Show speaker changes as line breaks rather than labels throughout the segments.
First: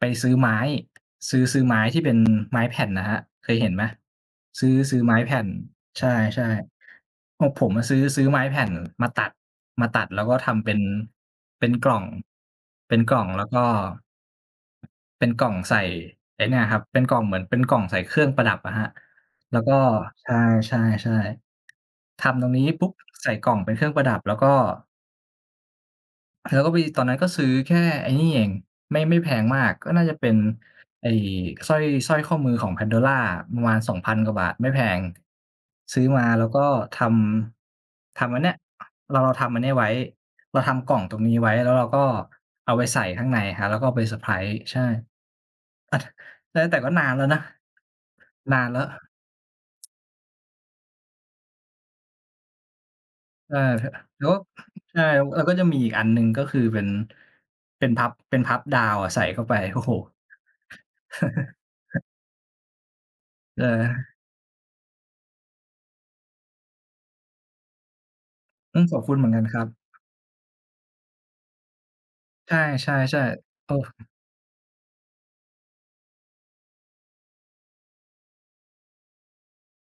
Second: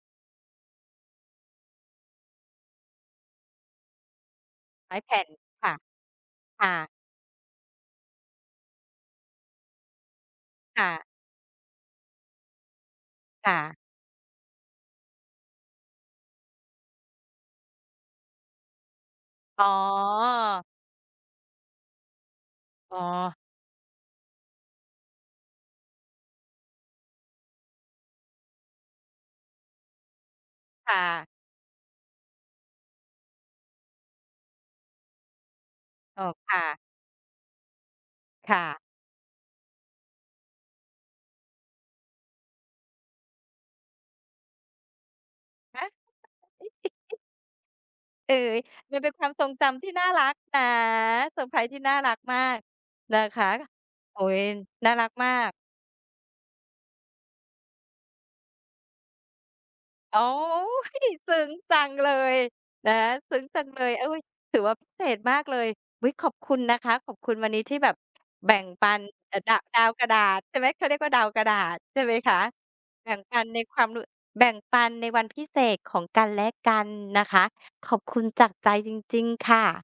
ไปซื้อไม้ ซื้อ ซื้อไม้ที่เป็นไม้แผ่นนะครับ เคยเห็นไหม? ซื้อ
ไ
ซ
ม
ื
้
้อ
แ
ไ
ผ
ม้
่น
แผ่น
ค่ะ
ใช่
ค่ะ
ๆ พวกผมอะ ซื้อ ซื้อไม้แผ่นมาตัด มาตัดแล้วก็ทำเป็น
ค่ะ
เป็นกล่อง เป็นกล่องแล้
ค
ว
่
ก็
ะ
เป็นกล่องใส่ไอ้เนี่ยครับ เป็นกล่องเหมือน เป็นกล่องใส่เครื่องประดับอะครับ แล้ว
อ๋
ก
อ
็ ใช่ ๆ ๆ ทำตรงนี้ปุ๊บ!
อ๋อ
ใส่กล่องเป็นเครื่องประดับแล้วก็ แล้วก็ไป ตอนนั้นก็ซื้อแค่ไอ้นี่เอง ไม่ ไม่แพงมาก ก็น่าจะเป็น
ค่
ไอ้
ะ
สร้อย สร้อยข้อมือของ PANDORA ประมาณ 2,000 กว่าบาท ไม่แพง ซื้อม
อ๋อ
าแล้
ค
วก
่
็
ะ
ทำ ทำอันเนี้
ค
ย
่ะ
เราทำอันนี้ไว้ เราทำกล่องตรงนี้ไว้ แล้วเราก็เอาไปใส่ข้างในครับ แล้วก็เอาไปเซอร์ไพรส์ ใช่ อะ
ค่ะ
ถ แล้ว แต่ก็นานแล้วนะ
เออ
นานแล้ว
มันเป็นความทรงจำที่น่ารักนะ เซอร์ไพรส์ที่น่ารักมากนะคะ
เออ ห
โอ๊
แล้ว อ
ย
อึ
น่า
ใช่
รักมา
เออ
ก
ก็จะมีอีกอันหนึ่ง ก็คือเป็น เป็นพับ เป็นพับดาวอะ ใส่เข้าไป โอ้โฮ
โอ๊ย! ซึ้งจังเลยนะ ซึ้งจั
เ
งเลย เฮ
ออ
้ย ถือว่าพิเศษมากเลย อุ๊ย ขอบคุณนะคะ ขอบคุณวันนี้ที่แบบแบ่ง
อืม
ปั
ขอบ
น
คุณเหมือน
อ
ก
ะ
ัน
ดา
ครั
ด
บ
าวกระดาษ ใช่ไหม เขาเรียกว่า ดาวกระดาษใช่ไหมคะ?
ใช
แบ่
่
งปัน
ๆ
ใน
ๆ โอ้
ความรู้ แบ่งปันในวันพิเศษของกันและกันนะคะ ขอบคุณจากใจจริง ๆ ค่ะ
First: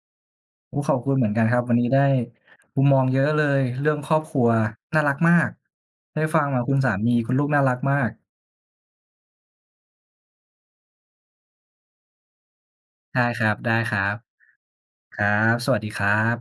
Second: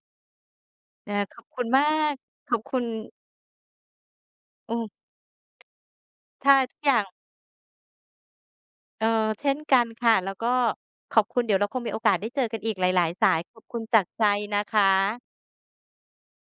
โอ้ ขอบค
อ
ุ
า
ณเหมือน
ข
กั
อ
น
บ
คร
ค
ับ
ุณ
วัน
ม
นี
า
้ได้
ก ขอบค
ม
ุ
ุ
ณ
มมองเยอะเลย เรื่องครอบครัว
เออ
น่ารักมาก ได้ฟั
ใ
ง
ช่
แบบคุ
ทุ
ณ
ก
สา
อย่าง
มี คุณลูกน่ารักมาก
เออ เช่นกันค่ะ แล้วก็ขอบคุณ เดี๋ยวเราคงมีโอกาสได้เจอกันอีกหลาย
ได้
ๆ สา
ค
ย
รั
ขอบคุณจาก
บ
ใจนะค
ๆ ค
ะ
รับ สวัสดีครับ